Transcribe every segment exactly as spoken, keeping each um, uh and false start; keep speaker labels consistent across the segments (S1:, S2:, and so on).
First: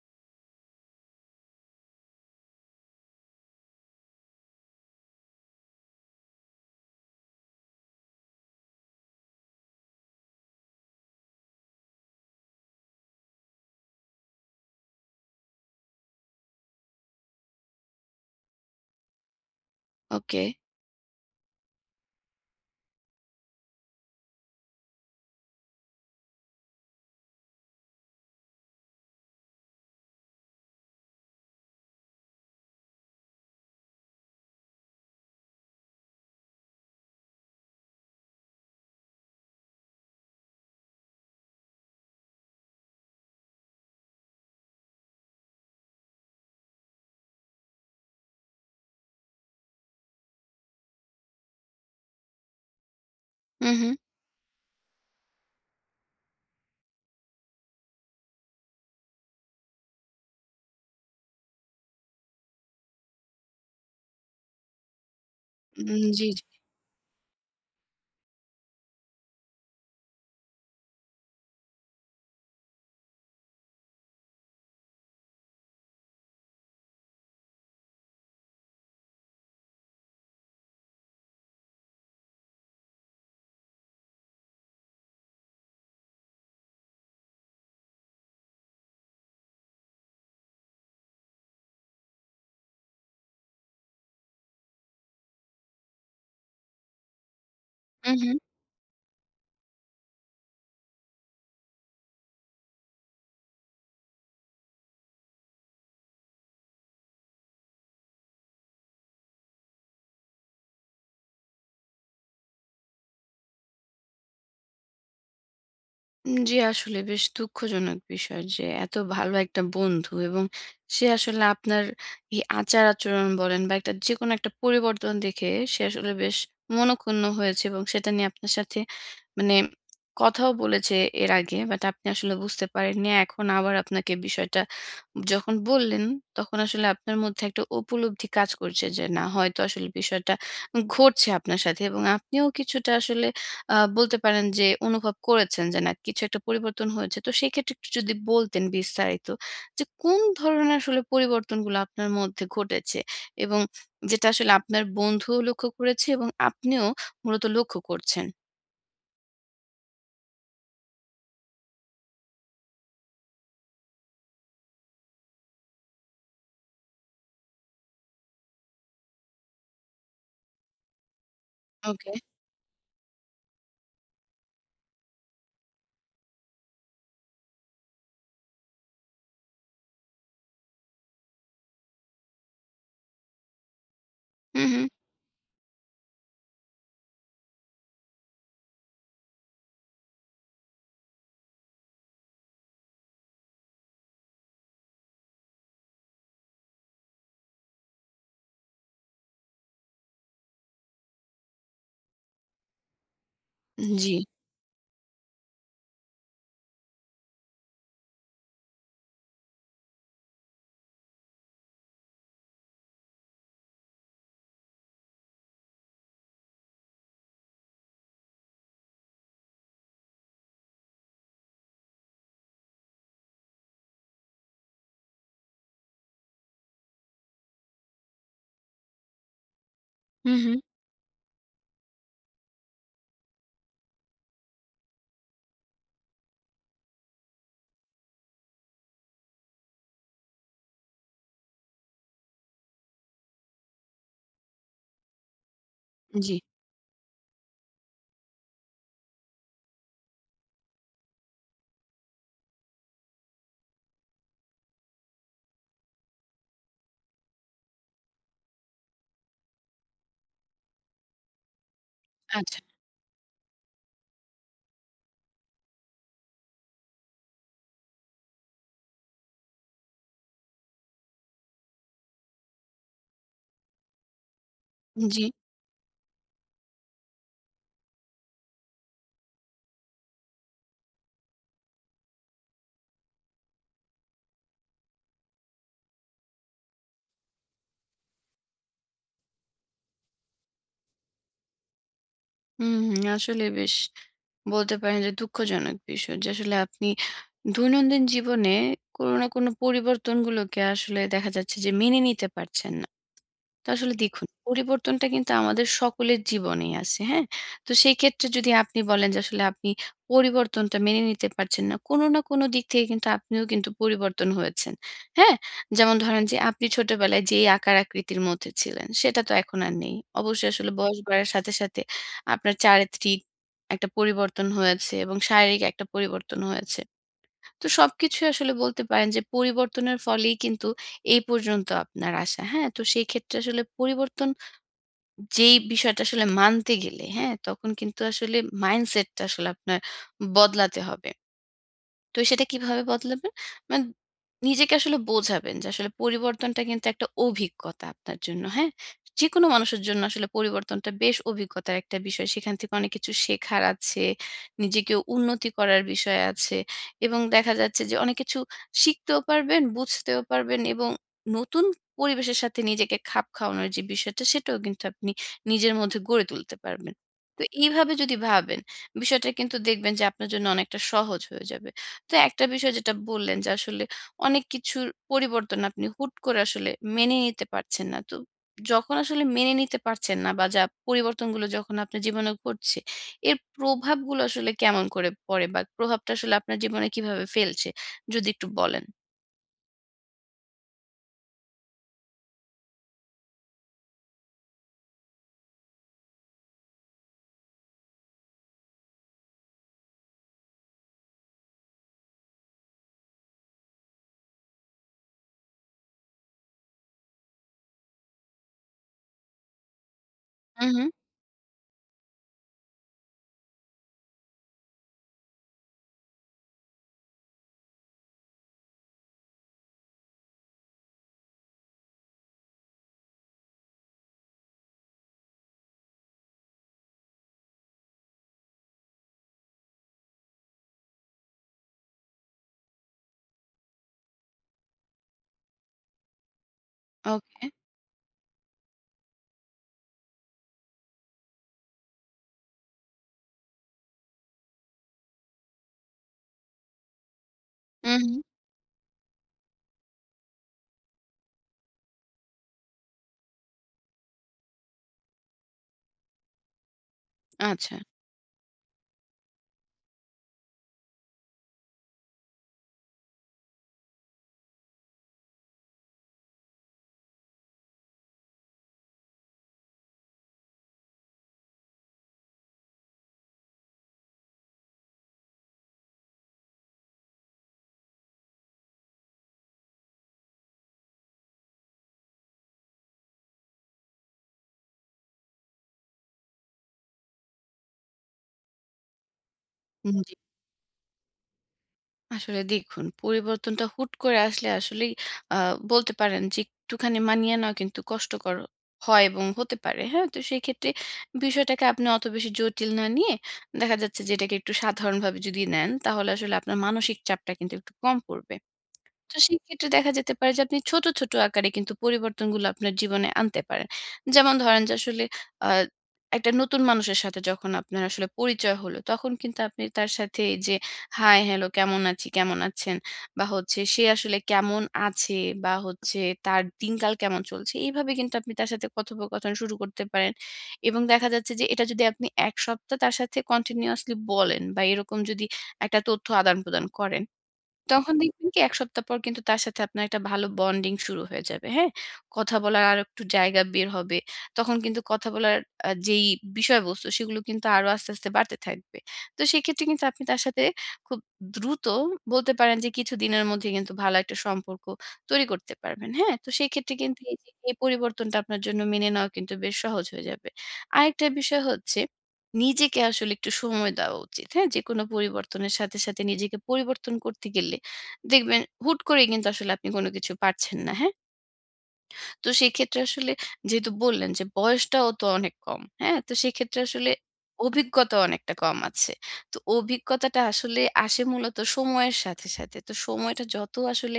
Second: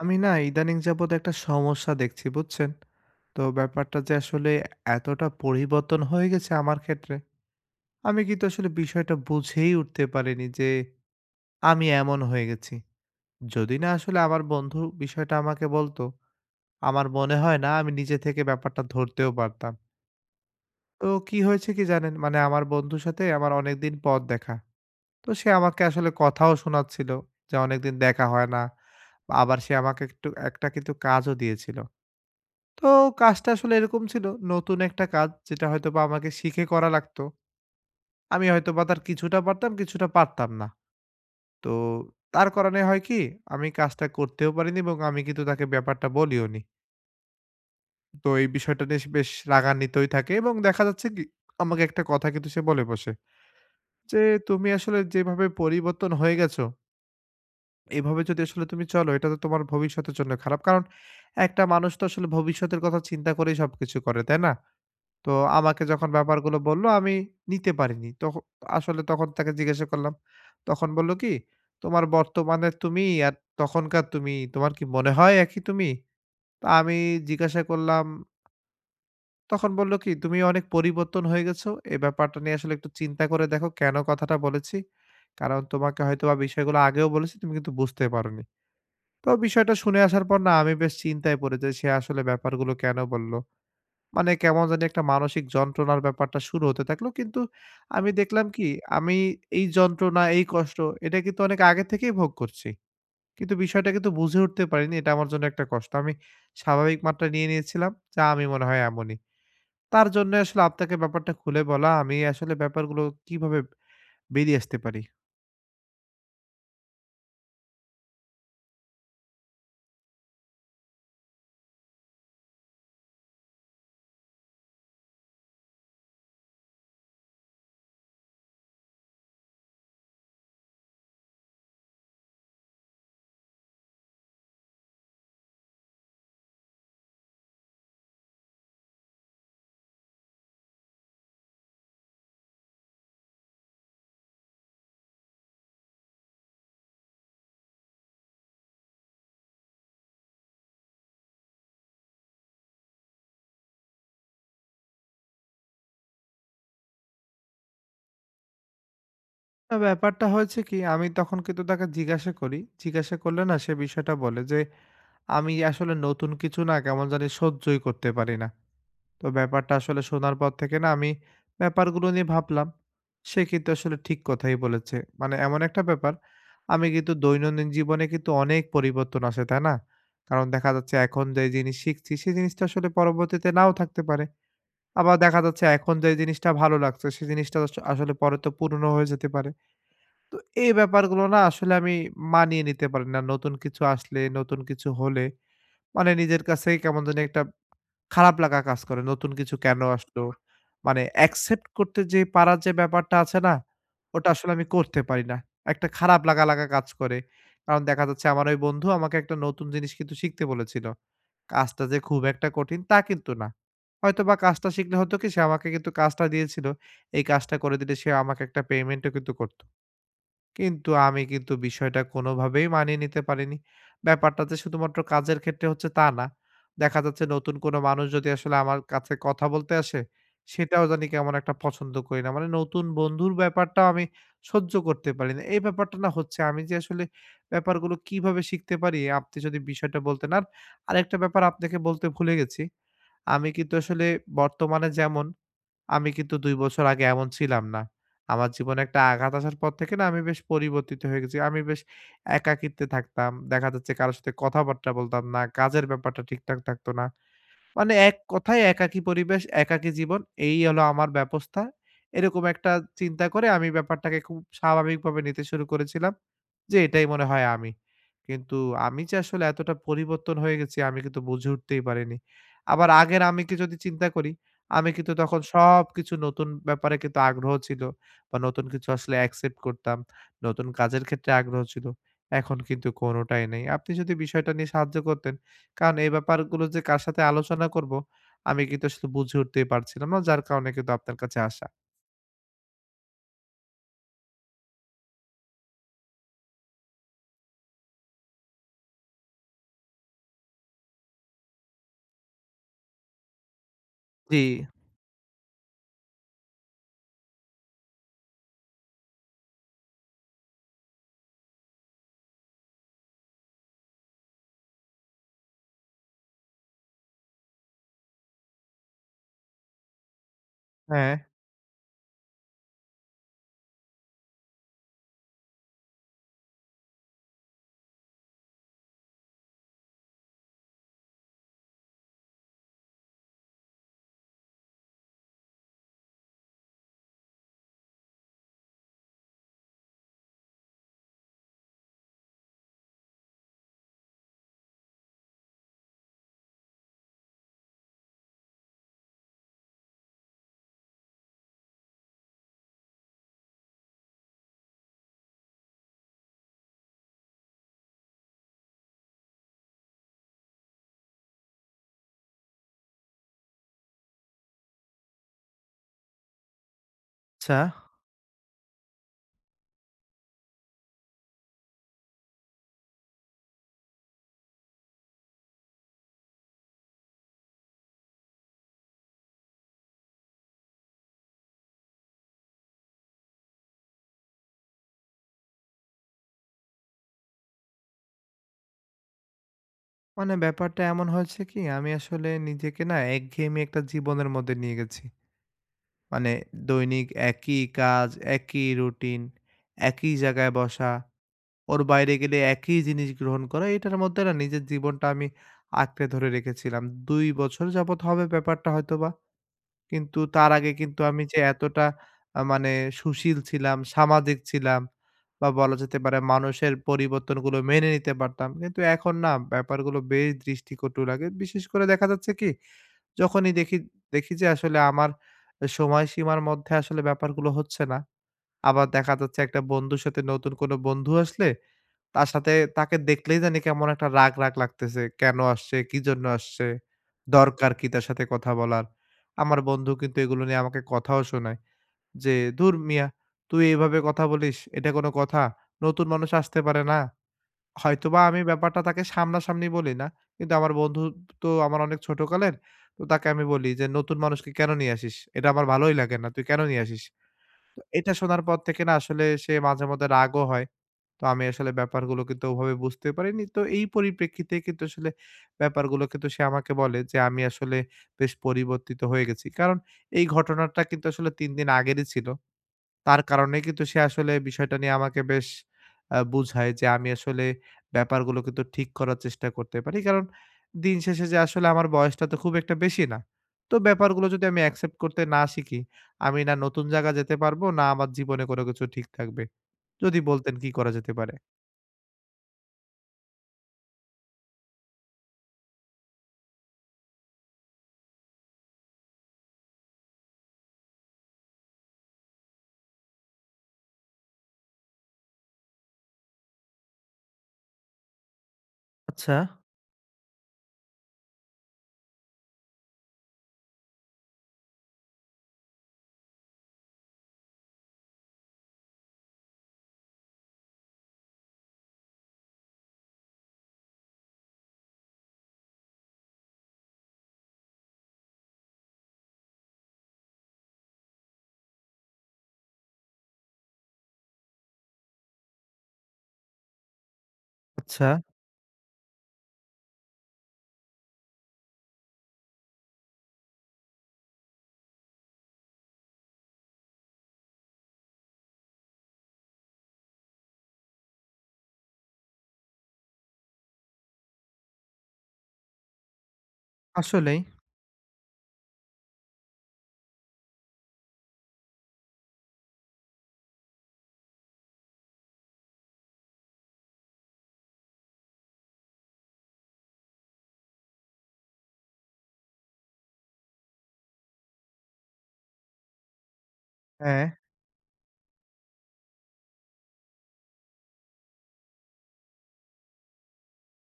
S1: আমি না ইদানিং যাবৎ একটা সমস্যা দেখছি বুঝছেন? তো ব্যাপারটা যে আসলে এতটা পরিবর্তন হয়ে গেছে আমার ক্ষেত্রে, আমি কিন্তু আসলে বিষয়টা বুঝেই উঠতে পারিনি যে আমি এমন হয়ে গেছি। যদি না আসলে আমার বন্ধু বিষয়টা আমাকে বলতো, আমার মনে হয় না আমি নিজে থেকে ব্যাপারটা ধরতেও পারতাম।
S2: ওকে।
S1: তো কি হয়েছে কি জানেন? মানে আমার বন্ধুর সাথে আমার অনেকদিন পর দেখা। তো সে আমাকে আসলে কথাও শোনাচ্ছিল যে অনেকদিন দেখা হয় না। আবার সে আমাকে একটু একটা কিন্তু কাজও দিয়েছিল। তো কাজটা আসলে এরকম ছিল, নতুন একটা কাজ যেটা হয়তোবা আমাকে শিখে করা লাগতো। আমি হয়তোবা তার কিছুটা পারতাম, কিছুটা পারতাম না। তো তার কারণে হয় কি, আমি কাজটা করতেও পারিনি এবং আমি কিন্তু তাকে ব্যাপারটা বলিওনি। তো এই বিষয়টা নিয়ে সে বেশ রাগান্বিতই থাকে এবং দেখা যাচ্ছে কি, আমাকে একটা কথা কিন্তু সে বলে বসে
S2: হু, হু।
S1: যে, "তুমি আসলে যেভাবে পরিবর্তন হয়ে গেছো, এভাবে যদি আসলে তুমি চলো, এটা তো তোমার ভবিষ্যতের জন্য খারাপ।" কারণ একটা মানুষ তো আসলে ভবিষ্যতের কথা চিন্তা করেই সবকিছু করে, তাই না? তো আমাকে
S2: উম
S1: যখন
S2: জি, জি।
S1: ব্যাপারগুলো বলল আমি নিতে পারিনি। তখ আসলে তখন তাকে জিজ্ঞাসা করলাম। তখন বলল কি, "তোমার বর্তমানে তুমি আর তখনকার তুমি, তোমার কি মনে হয় একই তুমি?" তো আমি জিজ্ঞাসা করলাম, তখন বলল কি, "তুমি অনেক পরিবর্তন হয়ে গেছো। এই ব্যাপারটা নিয়ে আসলে একটু চিন্তা করে দেখো কেন কথাটা বলেছি। কারণ তোমাকে হয়তোবা বিষয়গুলো আগেও বলেছি তুমি কিন্তু বুঝতে পারোনি।" তো বিষয়টা শুনে আসার পর না আমি বেশ চিন্তায় পড়ে যাই সে আসলে ব্যাপারগুলো কেন বলল। মানে কেমন জানি একটা মানসিক যন্ত্রণার ব্যাপারটা শুরু হতে থাকলো। কিন্তু আমি
S2: হু, হু।
S1: দেখলাম কি আমি এই যন্ত্রণা, এই কষ্ট এটা কিন্তু অনেক আগে থেকেই ভোগ করছি। কিন্তু বিষয়টা কিন্তু বুঝে উঠতে পারিনি এটা আমার জন্য একটা কষ্ট। আমি স্বাভাবিক মাত্রা নিয়ে নিয়েছিলাম যে আমি মনে হয় এমনই। তার জন্যে আসলে আপনাকে ব্যাপারটা খুলে বলা আমি আসলে ব্যাপারগুলো কিভাবে বেরিয়ে আসতে পারি।
S2: জি, আসলে বেশ দুঃখজনক বিষয় যে এত ভালো একটা বন্ধু এবং সে আসলে আপনার এই আচার-আচরণ বলেন বা একটা যেকোনো একটা পরিবর্তন দেখে সে আসলে বেশ মনোক্ষুণ্ণ হয়েছে এবং সেটা নিয়ে আপনার সাথে মানে কথাও বলেছে এর আগে। বাট আপনি আসলে বুঝতে পারেননি। এখন আবার আপনাকে বিষয়টা যখন বললেন তখন আসলে আপনার মধ্যে একটা উপলব্ধি কাজ করছে যে না হয়তো আসলে বিষয়টা ঘটছে আপনার সাথে এবং আপনিও কিছুটা আসলে আ বলতে পারেন যে অনুভব করেছেন যে না কিছু একটা পরিবর্তন হয়েছে। তো সেক্ষেত্রে একটু যদি বলতেন বিস্তারিত যে কোন ধরনের আসলে পরিবর্তনগুলো আপনার মধ্যে ঘটেছে এবং যেটা আসলে আপনার বন্ধুও লক্ষ্য করেছে এবং আপনিও মূলত লক্ষ্য করছেন?
S1: আ ব্যাপারটা হয়েছে কি আমি তখন কিন্তু তাকে জিজ্ঞাসা করি। জিজ্ঞাসা করলে না সে বিষয়টা বলে যে, "আমি আসলে নতুন কিছু না কেমন জানি সহ্যই করতে পারি না।" তো ব্যাপারটা আসলে শোনার পর থেকে না আমি ব্যাপারগুলো
S2: ওকে।
S1: নিয়ে ভাবলাম। সে কিন্তু আসলে ঠিক কথাই বলেছে। মানে এমন একটা ব্যাপার, আমি কিন্তু দৈনন্দিন জীবনে কিন্তু অনেক পরিবর্তন আসে, তাই না? কারণ দেখা যাচ্ছে এখন যে জিনিস শিখছি, সেই জিনিসটা আসলে পরবর্তীতে নাও থাকতে পারে।
S2: হুম, হুম।
S1: আবার দেখা যাচ্ছে এখন যে জিনিসটা ভালো লাগছে, সেই জিনিসটা আস আসলে পরে তো পুরনো হয়ে যেতে পারে। তো এই ব্যাপারগুলো না আসলে আমি মানিয়ে নিতে পারি না। নতুন কিছু আসলে, নতুন কিছু হলে মানে নিজের কাছেই কেমন জানি একটা খারাপ লাগা কাজ করে। নতুন কিছু কেন আসলো? মানে অ্যাকসেপ্ট করতে যে পারার যে ব্যাপারটা আছে না?
S2: জি।
S1: ওটা আসলে আমি করতে পারি না। একটা খারাপ লাগা, লাগা কাজ করে। কারণ দেখা যাচ্ছে আমার ওই বন্ধু আমাকে একটা নতুন জিনিস কিন্তু শিখতে বলেছিল। কাজটা যে খুব একটা কঠিন তা কিন্তু না। হয়তোবা কাজটা শিখলে হতো কি সে আমাকে কিন্তু কাজটা দিয়েছিল। এই কাজটা করে দিলে সে আমাকে একটা পেমেন্টও কিন্তু করত। কিন্তু আমি কিন্তু বিষয়টা কোনোভাবেই মানিয়ে নিতে পারিনি। ব্যাপারটা যে শুধুমাত্র কাজের ক্ষেত্রে হচ্ছে তা না। দেখা যাচ্ছে নতুন কোনো মানুষ যদি আসলে আমার কাছে কথা বলতে আসে,
S2: হুম, হুম।
S1: সেটাও জানি কেমন একটা পছন্দ করি না। মানে নতুন বন্ধুর ব্যাপারটাও আমি সহ্য করতে পারি না। এই ব্যাপারটা না হচ্ছে আমি যে আসলে ব্যাপারগুলো কিভাবে শিখতে পারি আপনি যদি বিষয়টা বলতেন। আর আরেকটা ব্যাপার আপনাকে বলতে ভুলে গেছি। আমি কিন্তু আসলে বর্তমানে যেমন আমি
S2: জি।
S1: কিন্তু দুই বছর আগে এমন ছিলাম না। আমার জীবনে একটা আঘাত আসার পর থেকে না আমি বেশ পরিবর্তিত হয়ে গেছি। আমি বেশ একাকিত্বে থাকতাম। দেখা যাচ্ছে কারো সাথে কথাবার্তা বলতাম না। কাজের ব্যাপারটা ঠিকঠাক থাকতো না। মানে এক কথায় একাকী পরিবেশ, একাকী জীবন এই হলো আমার ব্যবস্থা। এরকম
S2: আচ্ছা।
S1: একটা চিন্তা করে আমি ব্যাপারটাকে খুব স্বাভাবিকভাবে নিতে শুরু করেছিলাম যে, এটাই মনে হয় আমি। কিন্তু আমি যে আসলে এতটা পরিবর্তন হয়ে গেছি আমি কিন্তু বুঝে উঠতেই পারিনি। আবার আগের আমিকে যদি চিন্তা করি, আমি কিন্তু
S2: জি।
S1: তখন সবকিছু নতুন ব্যাপারে কিন্তু আগ্রহ ছিল বা নতুন কিছু আসলে অ্যাকসেপ্ট করতাম। নতুন কাজের ক্ষেত্রে আগ্রহ ছিল। এখন কিন্তু কোনোটাই নেই। আপনি যদি বিষয়টা নিয়ে সাহায্য করতেন কারণ এই ব্যাপারগুলো যে কার সাথে আলোচনা করব, আমি কিন্তু আসলে বুঝে উঠতেই পারছিলাম না। যার কারণে কিন্তু আপনার কাছে আসা।
S2: হুম, হুম। আসলে বেশ বলতে পারেন যে দুঃখজনক বিষয় যে আসলে আপনি দৈনন্দিন জীবনে কোনো না কোনো পরিবর্তনগুলোকে আসলে দেখা যাচ্ছে যে মেনে নিতে পারছেন না। তো আসলে দেখুন,
S1: জি।
S2: পরিবর্তনটা কিন্তু আমাদের সকলের জীবনেই আছে, হ্যাঁ? তো সেই ক্ষেত্রে যদি আপনি বলেন যে আসলে আপনি পরিবর্তনটা মেনে নিতে পারছেন না, কোনো না কোনো দিক থেকে কিন্তু আপনিও কিন্তু পরিবর্তন হয়েছেন, হ্যাঁ? যেমন ধরেন যে আপনি ছোটবেলায় যেই আকার আকৃতির মধ্যে ছিলেন, সেটা তো এখন আর নেই। অবশ্যই আসলে বয়স
S1: হ্যাঁ।
S2: বাড়ার সাথে, সাথে আপনার চারিত্রিক একটা পরিবর্তন হয়েছে এবং শারীরিক একটা পরিবর্তন হয়েছে। তো সবকিছুই আসলে বলতে পারেন যে পরিবর্তনের ফলেই কিন্তু এই পর্যন্ত আপনার আসা। হ্যাঁ? তো সেই ক্ষেত্রে আসলে পরিবর্তন যেই বিষয়টা আসলে মানতে গেলে, হ্যাঁ? তখন কিন্তু আসলে মাইন্ডসেটটা আসলে আপনার বদলাতে হবে। তো সেটা কিভাবে বদলাবেন? মানে নিজেকে আসলে বোঝাবেন যে আসলে পরিবর্তনটা কিন্তু একটা অভিজ্ঞতা আপনার জন্য, হ্যাঁ? যেকোনো মানুষের জন্য আসলে পরিবর্তনটা বেশ অভিজ্ঞতার একটা বিষয়। সেখান থেকে অনেক কিছু শেখার আছে, নিজেকে উন্নতি করার বিষয় আছে এবং দেখা যাচ্ছে যে অনেক কিছু শিখতেও পারবেন, বুঝতেও পারবেন এবং নতুন পরিবেশের সাথে নিজেকে খাপ খাওয়ানোর যে বিষয়টা সেটাও কিন্তু আপনি নিজের মধ্যে গড়ে তুলতে পারবেন। তো
S1: আচ্ছা।
S2: এইভাবে যদি ভাবেন, বিষয়টা কিন্তু দেখবেন যে আপনার জন্য অনেকটা সহজ হয়ে যাবে। তো একটা বিষয় যেটা বললেন যে আসলে অনেক কিছুর পরিবর্তন আপনি হুট করে আসলে মেনে নিতে পারছেন না। তো যখন আসলে মেনে নিতে পারছেন না বা যা পরিবর্তনগুলো যখন আপনার জীবনে ঘটছে, এর প্রভাবগুলো আসলে কেমন করে পড়ে বা প্রভাবটা আসলে আপনার জীবনে কিভাবে ফেলছে? যদি একটু বলেন।
S1: মানে ব্যাপারটা এমন হয়েছে কি, আমি আসলে নিজেকে না একঘেয়েমি একটা জীবনের মধ্যে নিয়ে গেছি। মানে দৈনিক একই কাজ, একই রুটিন, একই জায়গায় বসা, ওর বাইরে গেলে একই জিনিস গ্রহণ করা, এটার মধ্যে না নিজের জীবনটা আমি আঁকড়ে ধরে রেখেছিলাম। দুই বছর যাবৎ হবে ব্যাপারটা হয়তোবা। কিন্তু তার
S2: হু,
S1: আগে
S2: হু।
S1: কিন্তু আমি যে এতটা আ মানে সুশীল ছিলাম, সামাজিক ছিলাম বা বলা যেতে পারে মানুষের পরিবর্তনগুলো মেনে নিতে পারতাম। কিন্তু এখন না ব্যাপারগুলো বেশ দৃষ্টিকটু লাগে। বিশেষ করে দেখা যাচ্ছে কি যখনই দেখি দেখি যে আসলে আমার সময়সীমার মধ্যে আসলে ব্যাপারগুলো হচ্ছে না। আবার দেখা যাচ্ছে একটা বন্ধুর সাথে নতুন কোনো বন্ধু আসলে তার সাথে তাকে দেখলেই জানি কেমন একটা রাগ, রাগ লাগতেছে। কেন আসছে? কিজন্য আসছে?
S2: ওকে।
S1: দরকার কি তার সাথে কথা বলার? আমার বন্ধু কিন্তু এগুলো নিয়ে আমাকে কথাও শোনায় যে, "ধুর মিয়া তুই এভাবে কথা বলিস, এটা কোনো কথা? নতুন মানুষ আসতে পারে না।"
S2: হু, হু।
S1: হয়তোবা আমি ব্যাপারটা তাকে সামনাসামনি বলি না। কিন্তু আমার বন্ধু তো আমার অনেক ছোটকালের। তো তাকে আমি বলি যে, "নতুন মানুষকে কেন নিয়ে আসিস? এটা আমার ভালোই লাগে না। তুই কেন নিয়ে আসিস?"
S2: আচ্ছা।
S1: তো এটা শোনার পর থেকে না আসলে সে মাঝে মধ্যে রাগও হয়। তো আমি আসলে ব্যাপারগুলো কিন্তু ওভাবে বুঝতে পারিনি। তো এই পরিপ্রেক্ষিতে কিন্তু আসলে ব্যাপারগুলো কিন্তু সে আমাকে বলে যে, "আমি আসলে বেশ পরিবর্তিত হয়ে গেছি।" কারণ এই ঘটনাটা কিন্তু আসলে তিন দিন আগেরই ছিল। তার কারণে কিন্তু সে আসলে বিষয়টা নিয়ে আমাকে বেশ আ বুঝায় যে, আমি আসলে ব্যাপারগুলো কিন্তু ঠিক করার চেষ্টা করতে পারি। কারণ দিন শেষে যে আসলে আমার বয়সটা তো খুব একটা বেশি না। তো ব্যাপারগুলো যদি আমি অ্যাকসেপ্ট করতে না শিখি, আমি না নতুন জায়গা যেতে পারবো, না আমার জীবনে কোনো কিছু ঠিক থাকবে।
S2: জি।
S1: যদি বলতেন কি করা যেতে পারে?
S2: আসলে দেখুন পরিবর্তনটা হুট করে আসলে আসলেই আহ, বলতে পারেন যে একটুখানি মানিয়ে নেওয়া কিন্তু কষ্টকর হয় এবং হতে পারে হ্যাঁ, তো সেই ক্ষেত্রে বিষয়টাকে আপনি অত বেশি জটিল না নিয়ে দেখা যাচ্ছে যে এটাকে একটু সাধারণভাবে যদি নেন তাহলে আসলে আপনার মানসিক চাপটা কিন্তু একটু কম পড়বে। তো
S1: আচ্ছা,
S2: সেক্ষেত্রে দেখা যেতে পারে যে আপনি ছোট, ছোট আকারে কিন্তু পরিবর্তনগুলো আপনার জীবনে আনতে পারেন। যেমন ধরেন যে আসলে আ একটা নতুন মানুষের সাথে যখন আপনার আসলে পরিচয় হলো, তখন কিন্তু আপনি তার সাথে এই যে হাই, হ্যালো কেমন আছি, কেমন আছেন? বা হচ্ছে সে আসলে কেমন আছে বা হচ্ছে তার দিনকাল কেমন চলছে? এইভাবে কিন্তু আপনি তার সাথে কথোপকথন শুরু করতে পারেন। এবং দেখা যাচ্ছে যে এটা যদি আপনি এক সপ্তাহ তার সাথে কন্টিনিউয়াসলি বলেন বা এরকম যদি একটা তথ্য আদান-প্রদান করেন তখন
S1: আচ্ছা।
S2: দেখবেন কি এক সপ্তাহ পর কিন্তু তার সাথে আপনার একটা ভালো বন্ডিং শুরু হয়ে যাবে, হ্যাঁ? কথা বলার আরো একটু জায়গা বের হবে। তখন কিন্তু কথা বলার আ যেই বিষয়বস্তু সেগুলো কিন্তু আরো আস্তে, আস্তে বাড়তে থাকবে। তো সেক্ষেত্রে কিন্তু আপনি তার সাথে খুব দ্রুত বলতে পারেন যে কিছুদিনের মধ্যে কিন্তু ভালো একটা সম্পর্ক তৈরি করতে পারবেন, হ্যাঁ? তো সেক্ষেত্রে কিন্তু এই যে
S1: আসলেই।
S2: এই পরিবর্তনটা আপনার জন্য মেনে নেওয়া কিন্তু বেশ সহজ হয়ে যাবে। আরেকটা বিষয় হচ্ছে নিজেকে আসলে একটু সময় দেওয়া উচিত, হ্যাঁ? যেকোনো পরিবর্তনের সাথে, সাথে নিজেকে পরিবর্তন করতে গেলে দেখবেন হুট করেই কিন্তু আসলে আপনি কোনো কিছু পারছেন না, হ্যাঁ? তো সেক্ষেত্রে আসলে যেহেতু বললেন যে বয়সটাও তো অনেক কম, হ্যাঁ? তো সেক্ষেত্রে আসলে
S1: হ্যাঁ,
S2: অভিজ্ঞতাও অনেকটা কম আছে। তো অভিজ্ঞতাটা আসলে আসে মূলত সময়ের সাথে, সাথে। তো সময়টা যত আসলে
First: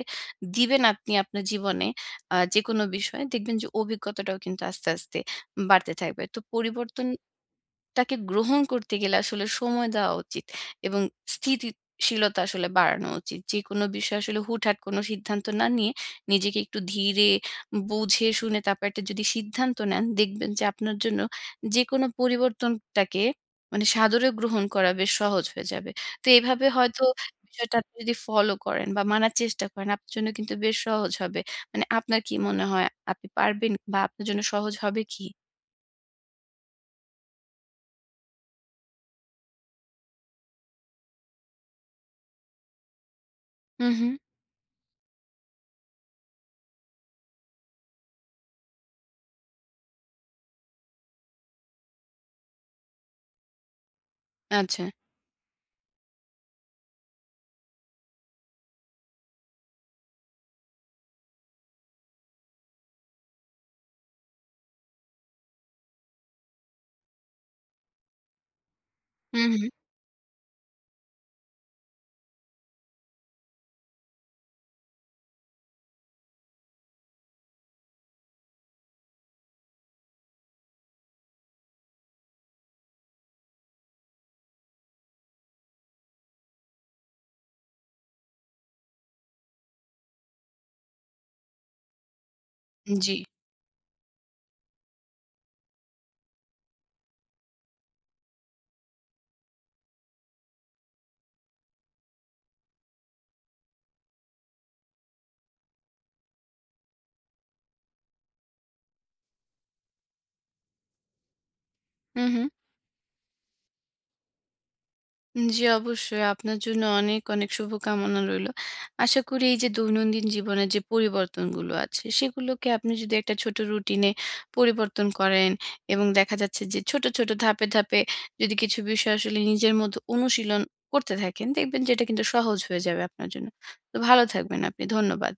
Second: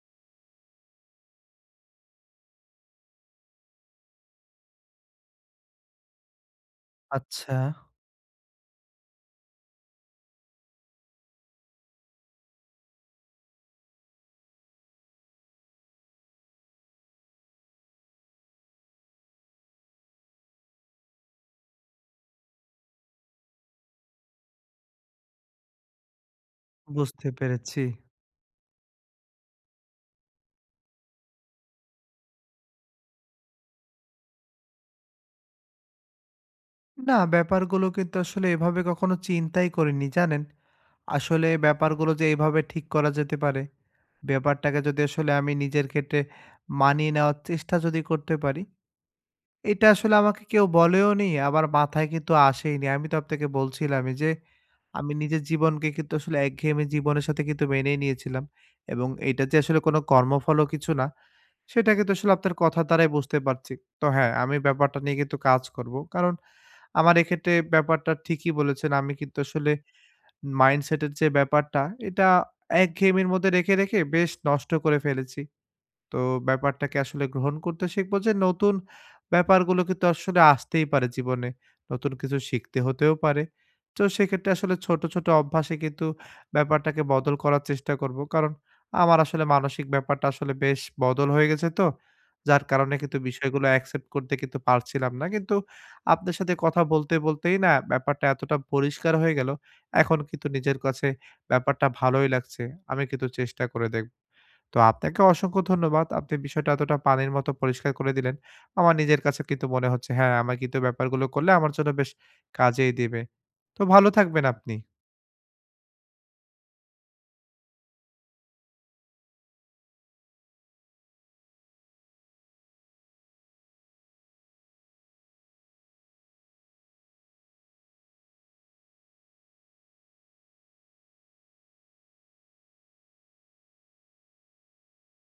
S2: দিবেন আপনি আপনার জীবনে আ যেকোনো বিষয়ে দেখবেন যে অভিজ্ঞতাটাও কিন্তু আস্তে, আস্তে বাড়তে থাকবে। তো পরিবর্তন
S1: আচ্ছা।
S2: তাকে গ্রহণ করতে গেলে আসলে সময় দেওয়া উচিত এবং স্থিতিশীলতা আসলে বাড়ানো উচিত। যেকোনো বিষয়ে আসলে হুটহাট কোনো সিদ্ধান্ত না নিয়ে নিজেকে একটু ধীরে বুঝে শুনে তারপর একটা যদি সিদ্ধান্ত নেন, দেখবেন যে আপনার জন্য যেকোনো পরিবর্তনটাকে মানে সাদরে গ্রহণ করা বেশ সহজ হয়ে যাবে। তো এভাবে হয়তো
S1: বুঝতে
S2: বিষয়টা
S1: পেরেছি।
S2: আপনি যদি ফলো করেন বা মানার চেষ্টা করেন, আপনার জন্য কিন্তু বেশ সহজ হবে। মানে আপনার কি মনে হয় আপনি পারবেন বা আপনার জন্য সহজ হবে কি?
S1: না, ব্যাপারগুলো কিন্তু আসলে এভাবে কখনো চিন্তাই করিনি, জানেন? আসলে ব্যাপারগুলো যে এভাবে ঠিক করা যেতে পারে,
S2: হু, হু।
S1: ব্যাপারটাকে যদি আসলে আমি নিজের ক্ষেত্রে মানিয়ে নেওয়ার চেষ্টা যদি করতে পারি, এটা আসলে আমাকে কেউ বলেওনি, আমার মাথায় কিন্তু আসেইনি। আমি তো আপনাকে বলছিলামই যে,
S2: আচ্ছা।
S1: আমি নিজের জীবনকে কিন্তু আসলে একঘেয়েমি জীবনের সাথে কিন্তু মেনেই নিয়েছিলাম। এবং এটা যে আসলে কোনো কর্মফলও কিছু না, সেটা কিন্তু আসলে আপনার কথার দ্বারাই বুঝতে পারছি। তো হ্যাঁ, আমি ব্যাপারটা নিয়ে কিন্তু কাজ করব। কারণ আমার এক্ষেত্রে ব্যাপারটা ঠিকই বলেছেন। আমি কিন্তু
S2: হু, হু।
S1: আসলে মাইন্ডসেটের যে ব্যাপারটা, এটা একঘেয়েমির মধ্যে রেখে, রেখে বেশ নষ্ট করে ফেলেছি। তো ব্যাপারটাকে আসলে গ্রহণ করতে শিখবো যে নতুন ব্যাপারগুলো কিন্তু আসলে আসতেই পারে জীবনে। নতুন কিছু শিখতে হতেও পারে। তো সেক্ষেত্রে আসলে ছোট, ছোট অভ্যাসে কিন্তু ব্যাপারটাকে বদল করার চেষ্টা করব। কারণ আমার আসলে মানসিক ব্যাপারটা আসলে বেশ বদল হয়ে গেছে তো। যার কারণে
S2: জি।
S1: কিন্তু বিষয়গুলো অ্যাকসেপ্ট করতে কিন্তু পারছিলাম না। কিন্তু আপনার সাথে কথা বলতে, বলতেই না ব্যাপারটা এতটা পরিষ্কার হয়ে গেল। এখন কিন্তু নিজের কাছে ব্যাপারটা ভালোই লাগছে। আমি কিন্তু চেষ্টা করে দেখব। তো আপনাকে অসংখ্য ধন্যবাদ। আপনি বিষয়টা এতটা পানির মতো পরিষ্কার করে দিলেন। আমার নিজের কাছে কিন্তু মনে হচ্ছে হ্যাঁ, আমার কিন্তু ব্যাপারগুলো করলে আমার জন্য বেশ
S2: হুম, হুম।
S1: কাজেই দিবে। তো ভালো থাকবেন আপনি।
S2: জি, অবশ্যই। আপনার জন্য অনেক, অনেক শুভকামনা রইলো। আশা করি এই যে দৈনন্দিন জীবনের যে পরিবর্তনগুলো আছে, সেগুলোকে আপনি যদি একটা ছোট রুটিনে পরিবর্তন করেন এবং দেখা যাচ্ছে যে ছোট, ছোট ধাপে, ধাপে যদি কিছু বিষয় আসলে নিজের মধ্যে অনুশীলন করতে থাকেন, দেখবেন যে এটা কিন্তু সহজ হয়ে যাবে আপনার জন্য। তো ভালো থাকবেন আপনি। ধন্যবাদ।